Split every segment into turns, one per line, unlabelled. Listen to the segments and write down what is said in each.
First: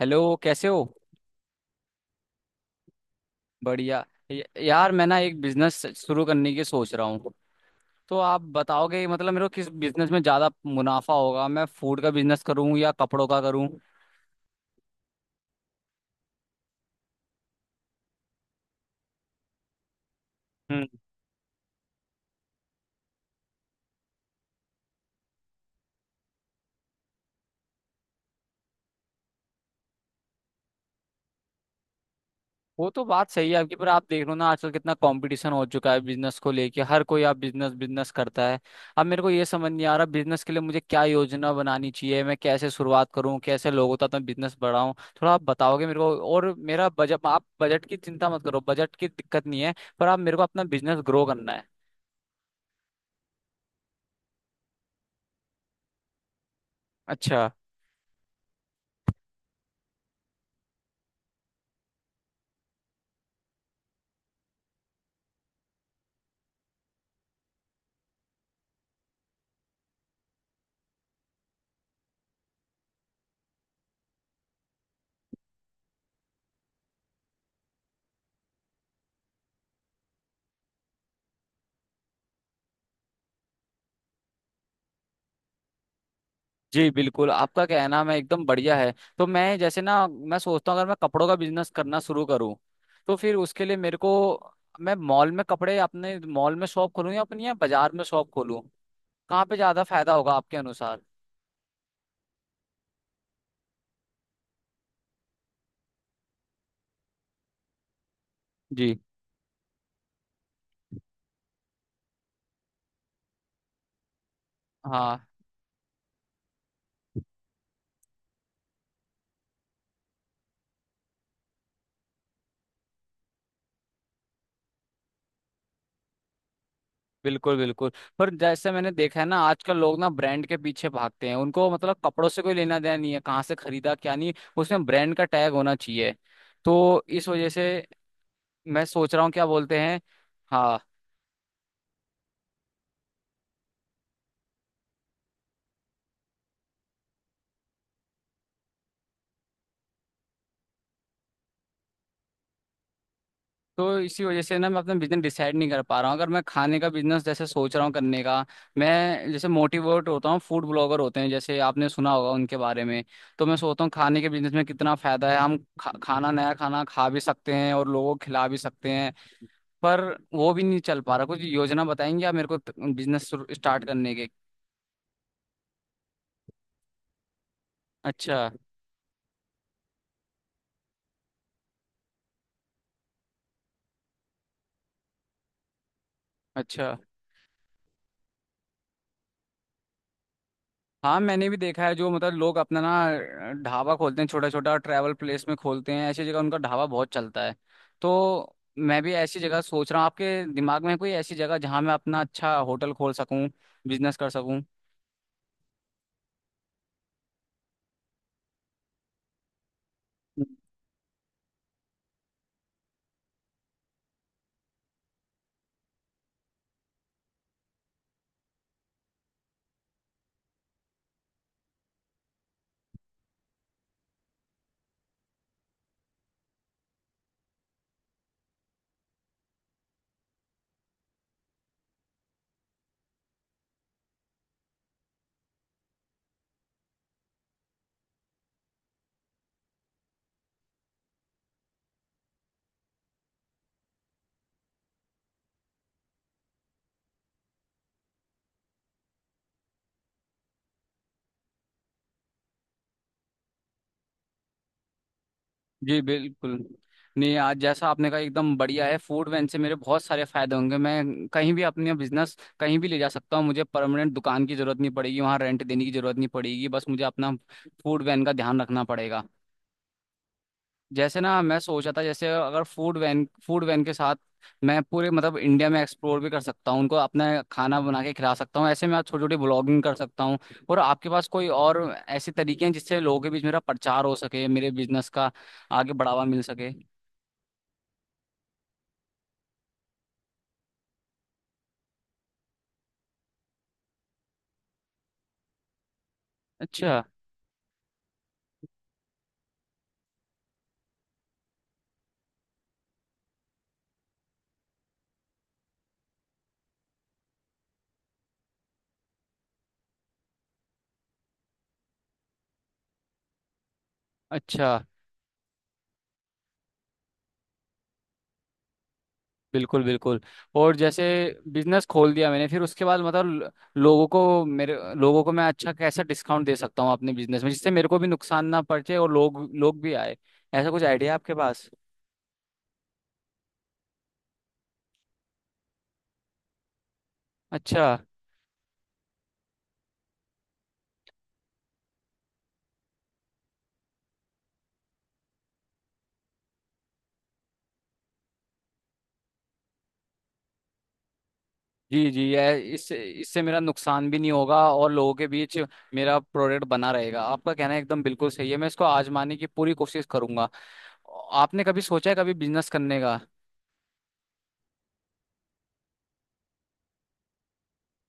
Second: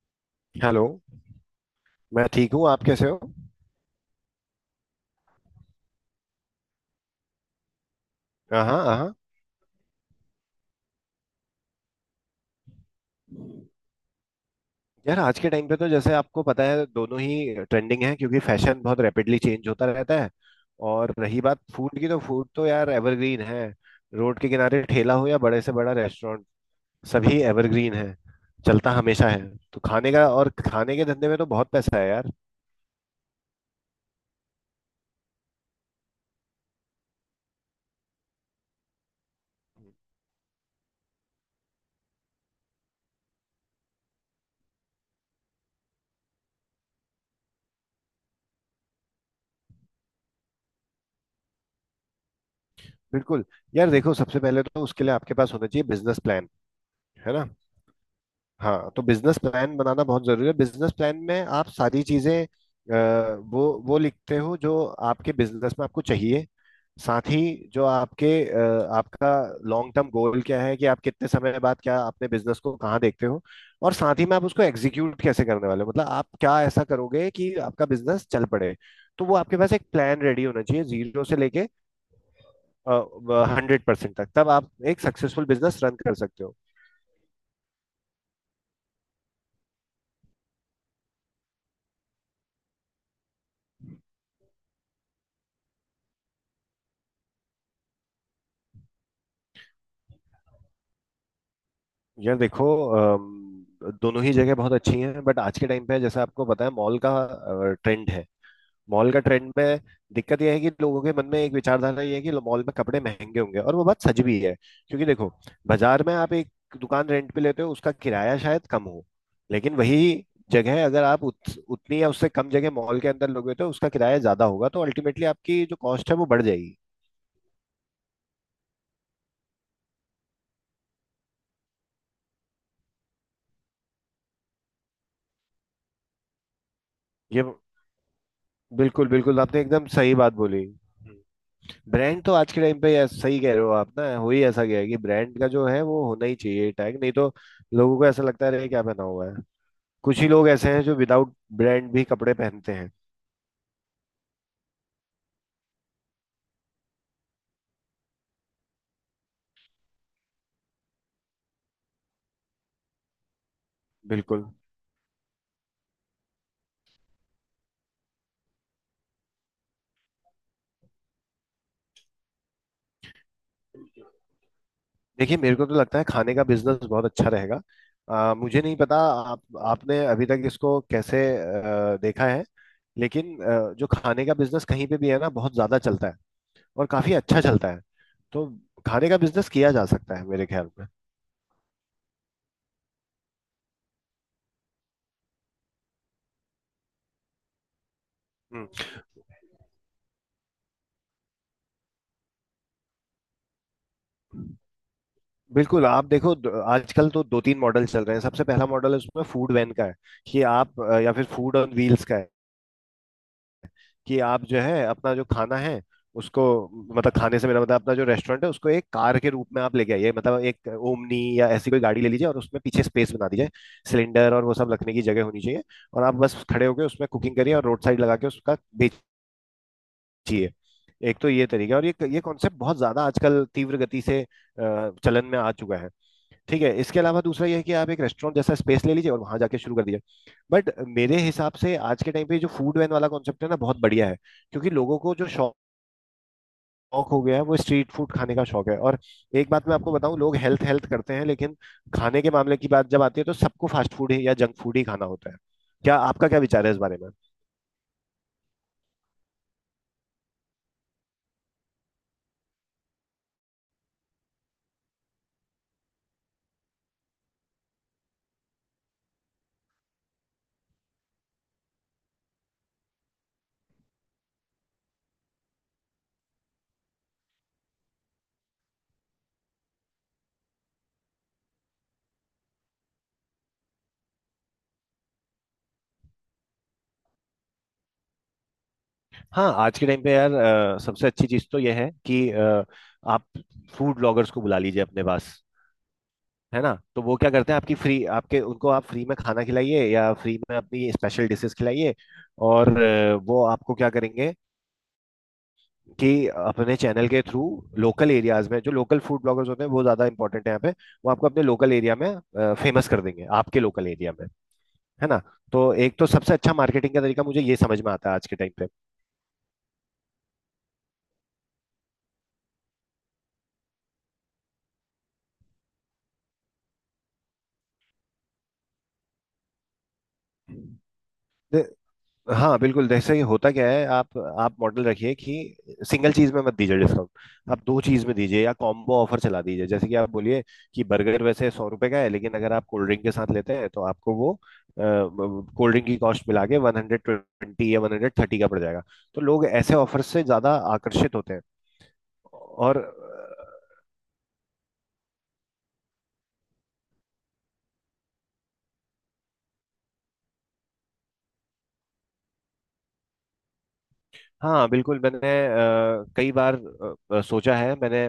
Hello, कैसे हो?
Hello. मैं ठीक हूँ। आप कैसे हो?
बढ़िया। यार मैं ना एक बिजनेस शुरू करने की सोच रहा हूँ। तो आप
हाँ,
बताओगे
हाँ।
मतलब मेरे को किस बिजनेस में ज्यादा मुनाफा होगा, मैं फूड का बिजनेस करूँ या कपड़ों का करूँ?
यार आज के टाइम पे तो जैसे आपको पता है दोनों ही ट्रेंडिंग है, क्योंकि फैशन बहुत रैपिडली चेंज होता रहता है। और रही बात फूड की, तो फूड तो यार एवरग्रीन है। रोड के किनारे ठेला हो या बड़े से बड़ा रेस्टोरेंट, सभी एवरग्रीन है। चलता हमेशा है। तो खाने का और खाने के धंधे में तो बहुत पैसा है यार।
वो तो बात सही है आपकी, पर आप देख लो ना आजकल कितना कंपटीशन हो चुका है बिजनेस को लेके, हर कोई आप बिजनेस बिजनेस करता है। अब मेरे को ये समझ नहीं आ रहा, बिजनेस के लिए मुझे क्या योजना बनानी चाहिए, मैं कैसे शुरुआत करूं, कैसे लोगों तक मैं बिजनेस बढ़ाऊं? थोड़ा आप बताओगे मेरे को, और मेरा बजट, आप बजट की चिंता मत करो, बजट की दिक्कत नहीं है। पर आप मेरे को अपना बिजनेस ग्रो करना है।
बिल्कुल। यार देखो सबसे पहले तो उसके लिए आपके पास होना चाहिए बिजनेस प्लान। है ना?
अच्छा।
हाँ, तो बिजनेस प्लान बनाना बहुत जरूरी है। बिजनेस प्लान में आप सारी चीजें वो लिखते हो जो आपके बिजनेस में आपको चाहिए। साथ ही जो आपके आपका लॉन्ग टर्म गोल क्या है, कि आप कितने समय बाद क्या अपने बिजनेस को कहाँ देखते हो। और साथ ही में आप उसको एग्जीक्यूट कैसे करने वाले हो, मतलब आप क्या ऐसा करोगे कि आपका बिजनेस चल पड़े। तो वो आपके पास एक प्लान रेडी होना चाहिए, जीरो से लेके 100% तक, तब आप एक सक्सेसफुल बिजनेस रन कर सकते हो।
जी बिल्कुल, आपका कहना मैं एकदम बढ़िया है। तो मैं जैसे ना मैं सोचता हूँ, अगर मैं कपड़ों का बिजनेस करना शुरू करूँ तो फिर उसके लिए मेरे को, मैं मॉल में कपड़े अपने मॉल में शॉप खोलूँ या अपनी या बाजार में शॉप खोलूँ, कहाँ पे ज़्यादा फायदा होगा आपके अनुसार?
यार देखो दोनों ही जगह बहुत अच्छी हैं, बट आज के टाइम पे जैसा आपको पता है मॉल का ट्रेंड है।
जी।
मॉल का ट्रेंड में दिक्कत यह है कि लोगों के मन में एक विचारधारा ये है कि मॉल में कपड़े महंगे होंगे, और वो बात सच भी है। क्योंकि
हाँ,
देखो, बाजार में आप एक दुकान रेंट पे लेते हो, उसका किराया शायद कम हो, लेकिन वही जगह अगर आप उतनी या उससे कम जगह मॉल के अंदर लोगे तो उसका किराया ज्यादा होगा, तो अल्टीमेटली आपकी जो कॉस्ट है वो बढ़ जाएगी।
बिल्कुल बिल्कुल। पर जैसे मैंने देखा है ना आजकल लोग ना ब्रांड के पीछे भागते हैं, उनको मतलब कपड़ों से कोई लेना देना नहीं है कहाँ से खरीदा क्या नहीं, उसमें ब्रांड का टैग होना चाहिए। तो इस
ये
वजह से मैं
बिल्कुल
सोच रहा हूँ,
बिल्कुल,
क्या
आपने
बोलते
एकदम
हैं।
सही बात बोली।
हाँ।
ब्रांड तो आज के टाइम पे यार सही कह रहे हो आप। ना हो ही ऐसा गया है कि ब्रांड का जो है वो होना ही चाहिए टैग, नहीं तो लोगों को ऐसा लगता रहे क्या पहना हुआ है। कुछ ही लोग ऐसे हैं जो विदाउट ब्रांड भी कपड़े पहनते हैं।
तो इसी वजह से ना मैं अपना बिजनेस डिसाइड नहीं कर पा रहा हूँ, अगर मैं खाने का बिजनेस जैसे सोच रहा हूँ करने का, मैं जैसे मोटिवेट होता हूँ फूड ब्लॉगर होते हैं जैसे आपने सुना होगा उनके बारे में। तो मैं सोचता हूँ खाने के
बिल्कुल।
बिजनेस में कितना फायदा है, हम खाना नया खाना खा भी सकते हैं और लोगों को खिला भी सकते हैं। पर वो भी नहीं चल पा रहा, कुछ योजना बताएंगे आप मेरे को बिजनेस स्टार्ट करने के?
देखिए मेरे को तो लगता है खाने का बिजनेस बहुत अच्छा रहेगा।
अच्छा।
मुझे नहीं पता आप आपने अभी तक इसको कैसे देखा है। लेकिन जो खाने का बिजनेस कहीं पे भी है ना, बहुत ज्यादा चलता है
अच्छा।
और काफी अच्छा चलता है। तो खाने का बिजनेस किया जा सकता है मेरे ख्याल में।
हाँ, मैंने भी देखा है जो मतलब लोग अपना ना ढाबा खोलते हैं, छोटा छोटा ट्रैवल प्लेस में खोलते हैं ऐसी जगह, उनका ढाबा बहुत चलता है। तो
हम्म।
मैं भी ऐसी जगह सोच रहा हूँ, आपके दिमाग में है कोई ऐसी जगह जहाँ मैं अपना अच्छा होटल खोल सकूँ, बिजनेस कर सकूँ?
बिल्कुल। आप देखो आजकल तो दो तीन मॉडल चल रहे हैं। सबसे पहला मॉडल है उसमें फूड वैन का है, कि आप या फिर फूड ऑन व्हील्स का है, कि आप जो है अपना जो खाना है उसको, मतलब खाने से मेरा मतलब अपना जो रेस्टोरेंट है उसको एक कार के रूप में आप लेके आइए, मतलब एक ओमनी या ऐसी कोई गाड़ी ले लीजिए और उसमें पीछे स्पेस बना दीजिए। सिलेंडर और वो सब रखने की जगह होनी चाहिए। और आप बस खड़े होकर उसमें कुकिंग करिए और रोड साइड लगा के उसका चाहिए। एक तो ये तरीका है, और ये कॉन्सेप्ट बहुत ज्यादा आजकल तीव्र गति से चलन में आ चुका है। ठीक है। इसके अलावा दूसरा यह है कि आप एक रेस्टोरेंट जैसा स्पेस ले लीजिए और वहां जाके शुरू कर दीजिए। बट मेरे हिसाब से आज के टाइम पे जो फूड वैन वाला कॉन्सेप्ट है ना, बहुत बढ़िया है। क्योंकि लोगों को जो शौक शौक हो गया है वो स्ट्रीट फूड खाने का शौक है। और एक बात मैं आपको बताऊं, लोग हेल्थ हेल्थ करते हैं लेकिन खाने के मामले की बात जब आती है तो सबको फास्ट फूड ही या जंक फूड ही खाना होता है। क्या
जी
आपका क्या
बिल्कुल।
विचार है इस बारे में?
नहीं, आज जैसा आपने कहा एकदम बढ़िया है, फूड वैन से मेरे बहुत सारे फायदे होंगे, मैं कहीं भी अपने बिजनेस कहीं भी ले जा सकता हूँ, मुझे परमानेंट दुकान की जरूरत नहीं पड़ेगी, वहाँ रेंट देने की जरूरत नहीं पड़ेगी, बस मुझे अपना फूड वैन का ध्यान रखना पड़ेगा। जैसे ना मैं सोचा था जैसे अगर फूड वैन, फूड वैन के साथ मैं पूरे मतलब इंडिया में एक्सप्लोर भी कर सकता हूँ, उनको अपना खाना बना के खिला सकता हूँ, ऐसे मैं छोटी छोटी ब्लॉगिंग कर सकता हूँ। और आपके पास कोई और ऐसे तरीके हैं जिससे लोगों के बीच मेरा प्रचार हो सके, मेरे बिजनेस का आगे बढ़ावा मिल सके?
हाँ आज के टाइम पे यार सबसे अच्छी चीज तो यह है कि आप फूड ब्लॉगर्स को बुला लीजिए अपने पास। है ना?
अच्छा।
तो वो क्या करते हैं, आपकी फ्री आपके उनको आप फ्री में खाना खिलाइए या फ्री में अपनी स्पेशल डिशेस खिलाइए। और वो आपको क्या करेंगे कि अपने चैनल के थ्रू लोकल एरियाज में जो लोकल फूड ब्लॉगर्स होते हैं, वो ज्यादा इंपॉर्टेंट है यहाँ पे। वो आपको अपने लोकल एरिया में फेमस कर देंगे, आपके लोकल एरिया में।
अच्छा।
है ना? तो एक तो सबसे अच्छा मार्केटिंग का तरीका मुझे ये समझ में आता है आज के टाइम
बिल्कुल बिल्कुल। और जैसे बिजनेस खोल दिया मैंने, फिर उसके बाद मतलब लोगों को मेरे, लोगों को मैं अच्छा कैसा डिस्काउंट दे सकता हूँ अपने बिजनेस में, जिससे मेरे को भी नुकसान ना पहुंचे और लोग लोग भी आए? ऐसा कुछ आइडिया आपके
पे।
पास?
हाँ, बिल्कुल। जैसे ही होता क्या है, आप मॉडल रखिए कि सिंगल चीज में मत दीजिए डिस्काउंट। आप दो
अच्छा।
चीज में दीजिए या कॉम्बो ऑफर चला दीजिए। जैसे कि आप बोलिए कि बर्गर वैसे 100 रुपए का है, लेकिन अगर आप कोल्ड ड्रिंक के साथ लेते हैं तो आपको वो कोल्ड ड्रिंक की कॉस्ट मिला के 120 या 130 का पड़ जाएगा। तो लोग ऐसे ऑफर से ज्यादा आकर्षित होते हैं।
जी जी, ये
और
इससे, इससे मेरा नुकसान भी नहीं होगा और लोगों के बीच मेरा प्रोडक्ट बना रहेगा, आपका कहना एकदम बिल्कुल सही है, मैं इसको आजमाने की पूरी कोशिश करूंगा। आपने कभी सोचा है कभी बिजनेस करने का?
हाँ बिल्कुल, मैंने कई बार सोचा है मैंने,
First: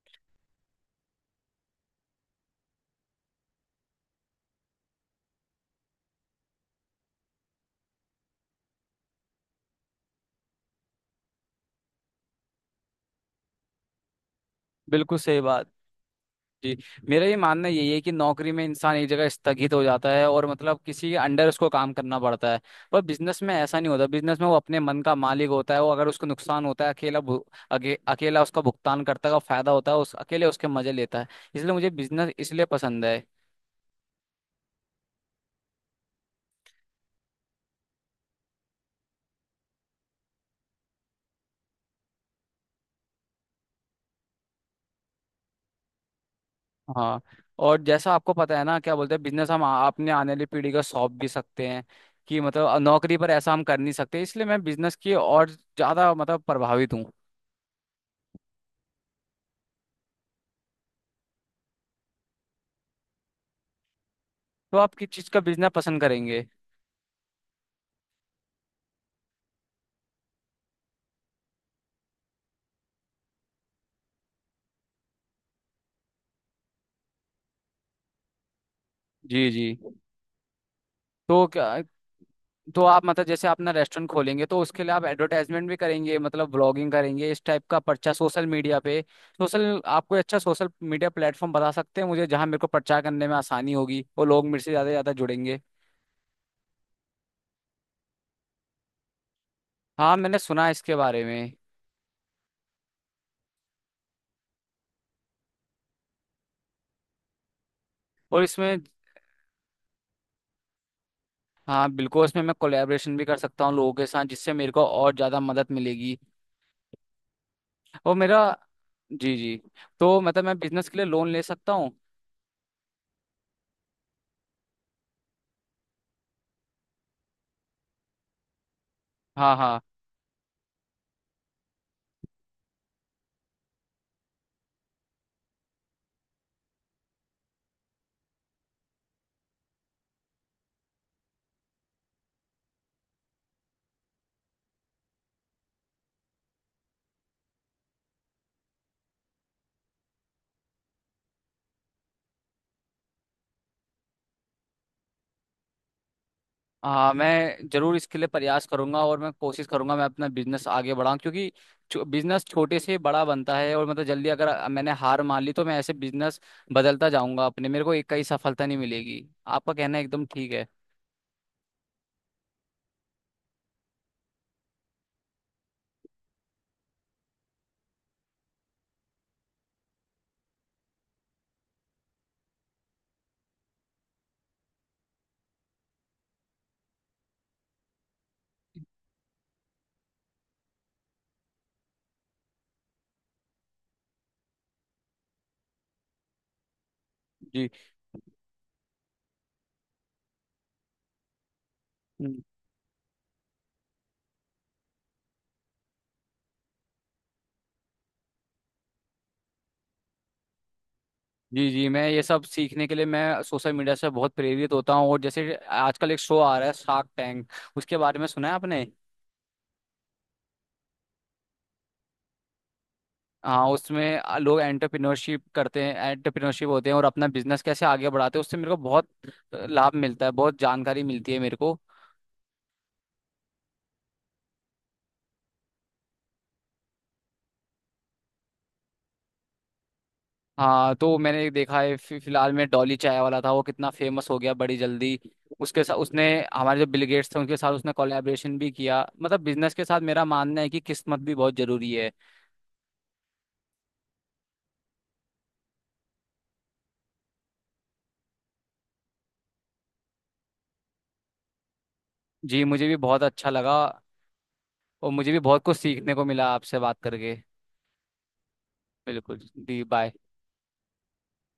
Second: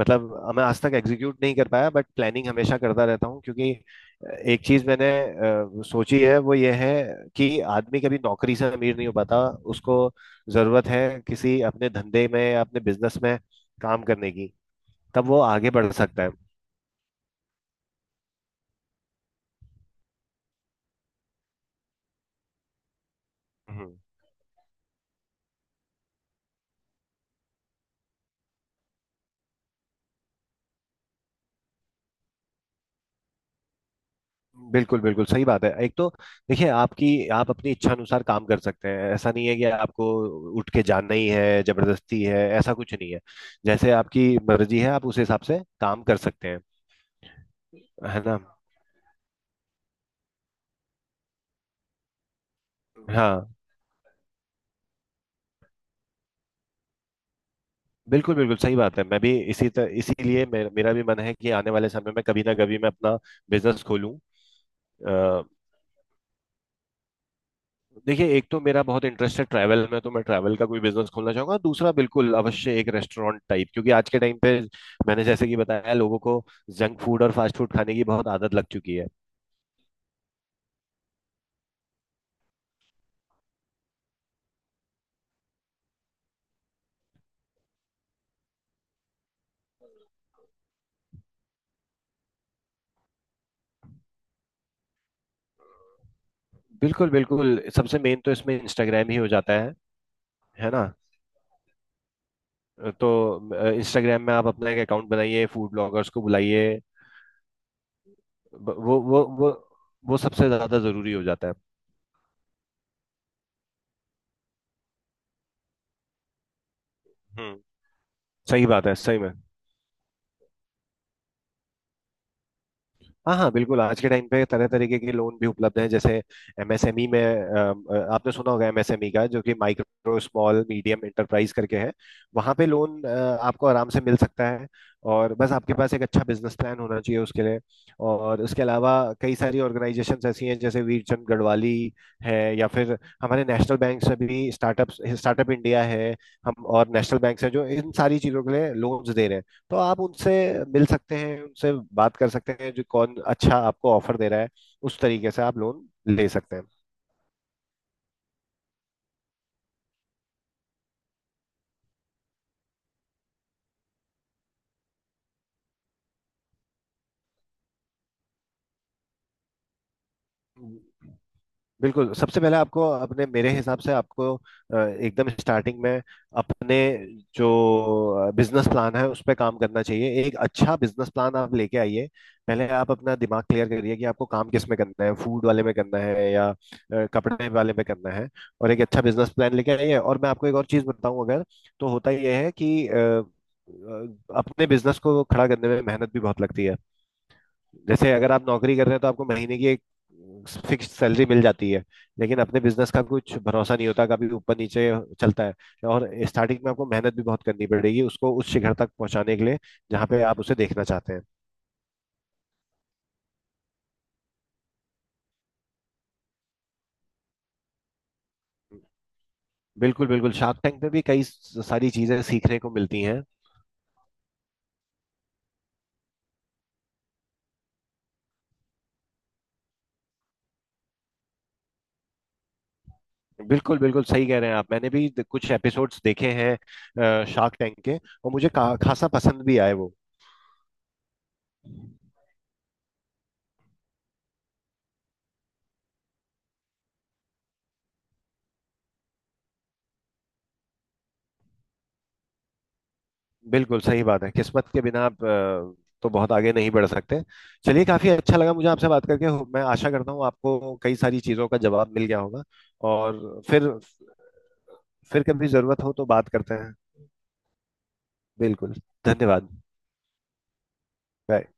मतलब मैं आज तक एग्जीक्यूट नहीं कर पाया बट प्लानिंग हमेशा करता रहता हूँ, क्योंकि एक चीज मैंने सोची है, वो ये है कि आदमी कभी नौकरी से अमीर नहीं हो पाता। उसको जरूरत है किसी अपने धंधे में, अपने बिजनेस में काम करने की।
बिल्कुल
तब वो
सही बात।
आगे बढ़ सकता है।
जी। मेरा ये मानना यही है कि नौकरी में इंसान एक जगह स्थगित हो जाता है और मतलब किसी के अंडर उसको काम करना पड़ता है। पर बिजनेस में ऐसा नहीं
हम्म,
होता, बिजनेस में वो अपने मन का मालिक होता है, वो अगर उसको नुकसान होता है अकेला अकेला उसका भुगतान करता है, और फायदा होता है उस अकेले उसके मजे लेता है। इसलिए मुझे बिजनेस इसलिए पसंद है।
बिल्कुल बिल्कुल सही बात है। एक तो देखिए आपकी, आप अपनी इच्छा अनुसार काम कर सकते हैं। ऐसा नहीं है कि आपको उठ के जाना ही है, जबरदस्ती है, ऐसा कुछ नहीं है। जैसे आपकी मर्जी है आप उस हिसाब से काम कर सकते हैं।
हाँ। और जैसा
है
आपको
ना?
पता है ना, क्या बोलते हैं, बिजनेस हम अपने आने वाली पीढ़ी को सौंप भी सकते हैं, कि मतलब नौकरी पर ऐसा
हाँ,
हम कर नहीं सकते, इसलिए मैं बिजनेस की और ज्यादा मतलब प्रभावित हूँ।
बिल्कुल बिल्कुल सही बात है। मैं भी इसी तरह, इसीलिए मेरा भी मन है कि आने वाले समय में कभी ना कभी मैं अपना बिजनेस खोलूं।
तो आप किस चीज का बिजनेस पसंद करेंगे?
देखिए एक तो मेरा बहुत इंटरेस्ट है ट्रैवल में, तो मैं ट्रैवल का कोई बिजनेस खोलना चाहूंगा। दूसरा बिल्कुल अवश्य एक रेस्टोरेंट टाइप, क्योंकि आज के टाइम पे मैंने जैसे कि बताया, लोगों को जंक फूड और फास्ट फूड खाने की बहुत आदत लग चुकी है।
जी जी। तो क्या, तो आप मतलब जैसे अपना रेस्टोरेंट खोलेंगे तो उसके लिए आप एडवर्टाइजमेंट भी करेंगे, मतलब ब्लॉगिंग करेंगे इस टाइप का, पर्चा सोशल मीडिया पे, सोशल, आप कोई अच्छा सोशल मीडिया प्लेटफॉर्म बता सकते हैं मुझे, जहाँ मेरे को प्रचार करने में आसानी होगी और लोग मेरे से ज्यादा जुड़ेंगे?
बिल्कुल बिल्कुल। सबसे मेन तो इसमें इंस्टाग्राम ही हो जाता है।
हाँ, मैंने सुना
है
है
ना?
इसके बारे में।
तो इंस्टाग्राम में आप अपना एक अकाउंट बनाइए, फूड ब्लॉगर्स को बुलाइए।
और
ब-
इसमें,
वो वो वो वो सबसे ज्यादा जरूरी हो जाता है।
हाँ बिल्कुल, इसमें मैं कोलैबोरेशन भी कर सकता हूँ लोगों के साथ, जिससे मेरे को और ज़्यादा मदद मिलेगी।
हम्म,
और मेरा,
सही बात है सही में।
जी जी। तो मतलब मैं बिजनेस के लिए लोन ले सकता हूँ?
हाँ हाँ बिल्कुल, आज के टाइम पे तरह तरीके के लोन भी उपलब्ध हैं, जैसे एमएसएमई में आपने सुना होगा एमएसएमई का, जो कि
हाँ हाँ।
माइक्रो स्मॉल मीडियम एंटरप्राइज करके है। वहाँ पे लोन आपको आराम से मिल सकता है। और बस आपके पास एक अच्छा बिजनेस प्लान होना चाहिए उसके लिए। और उसके अलावा कई सारी ऑर्गेनाइजेशंस ऐसी हैं, जैसे वीरचंद गढ़वाली है, या फिर हमारे नेशनल बैंक से भी स्टार्टअप स्टार्टअप इंडिया है। हम और नेशनल बैंक से जो इन सारी चीज़ों के लिए लोन्स दे रहे हैं। तो आप उनसे मिल सकते हैं, उनसे बात कर सकते हैं जो कौन अच्छा आपको ऑफर दे रहा है, उस तरीके से आप लोन ले सकते
हाँ मैं जरूर इसके लिए प्रयास करूंगा, और मैं कोशिश करूंगा मैं अपना बिजनेस आगे बढ़ाऊं, क्योंकि बिजनेस छोटे से बड़ा बनता है और मतलब जल्दी अगर मैंने हार मान ली तो मैं ऐसे बिजनेस बदलता जाऊंगा, अपने मेरे को एक कई सफलता नहीं मिलेगी, आपका कहना एकदम ठीक है।
हैं। बिल्कुल, सबसे पहले आपको अपने मेरे हिसाब से आपको एकदम स्टार्टिंग में अपने जो बिजनेस प्लान है उस पर काम करना चाहिए। एक अच्छा बिजनेस प्लान आप लेके आइए। पहले आप अपना दिमाग क्लियर करिए कि आपको काम किस में करना है, फूड वाले में करना है या कपड़े वाले में करना है। और एक अच्छा बिजनेस प्लान लेके आइए। और मैं आपको एक और चीज़ बताऊं, अगर तो होता यह है कि अपने बिजनेस को खड़ा करने में मेहनत भी बहुत लगती है। जैसे अगर आप नौकरी कर रहे हैं तो आपको महीने की एक फिक्स सैलरी मिल जाती है। लेकिन
जी
अपने बिजनेस का कुछ भरोसा नहीं होता, कभी ऊपर नीचे चलता है। और स्टार्टिंग में आपको मेहनत भी बहुत करनी पड़ेगी उसको उस शिखर तक पहुंचाने के लिए जहाँ पे आप उसे देखना चाहते हैं।
जी। जी, मैं ये सब सीखने के लिए मैं सोशल मीडिया से बहुत प्रेरित होता हूँ, और जैसे आजकल एक शो आ रहा है शार्क टैंक, उसके बारे में सुना है आपने?
बिल्कुल बिल्कुल। शार्क टैंक में भी कई सारी चीजें सीखने को मिलती हैं।
हाँ, उसमें लोग एंटरप्रेन्योरशिप करते हैं, एंटरप्रेन्योरशिप होते हैं, और अपना बिजनेस कैसे आगे बढ़ाते हैं, उससे मेरे को बहुत लाभ मिलता है, बहुत जानकारी मिलती है मेरे को।
बिल्कुल बिल्कुल सही कह रहे हैं आप। मैंने भी कुछ एपिसोड्स देखे हैं शार्क टैंक के, और मुझे खासा पसंद भी आए वो।
हाँ, तो मैंने एक देखा है फिलहाल में, डॉली चाय वाला था वो, कितना फेमस हो गया बड़ी जल्दी, उसके साथ उसने, हमारे जो बिल गेट्स थे उनके साथ उसने कोलैबोरेशन भी किया। मतलब बिजनेस के साथ मेरा मानना है कि किस्मत भी बहुत जरूरी है।
बिल्कुल सही बात है, किस्मत के बिना आप तो बहुत आगे नहीं बढ़ सकते। चलिए, काफी अच्छा लगा मुझे आपसे बात करके। मैं आशा करता हूँ आपको कई सारी चीजों का जवाब मिल गया होगा।
जी मुझे भी बहुत
और
अच्छा
फिर
लगा, और
फिर
मुझे भी
कभी
बहुत कुछ
जरूरत हो तो
सीखने को
बात
मिला
करते हैं।
आपसे बात करके।
बिल्कुल।
बिल्कुल।
धन्यवाद।
दी, बाय।
बाय।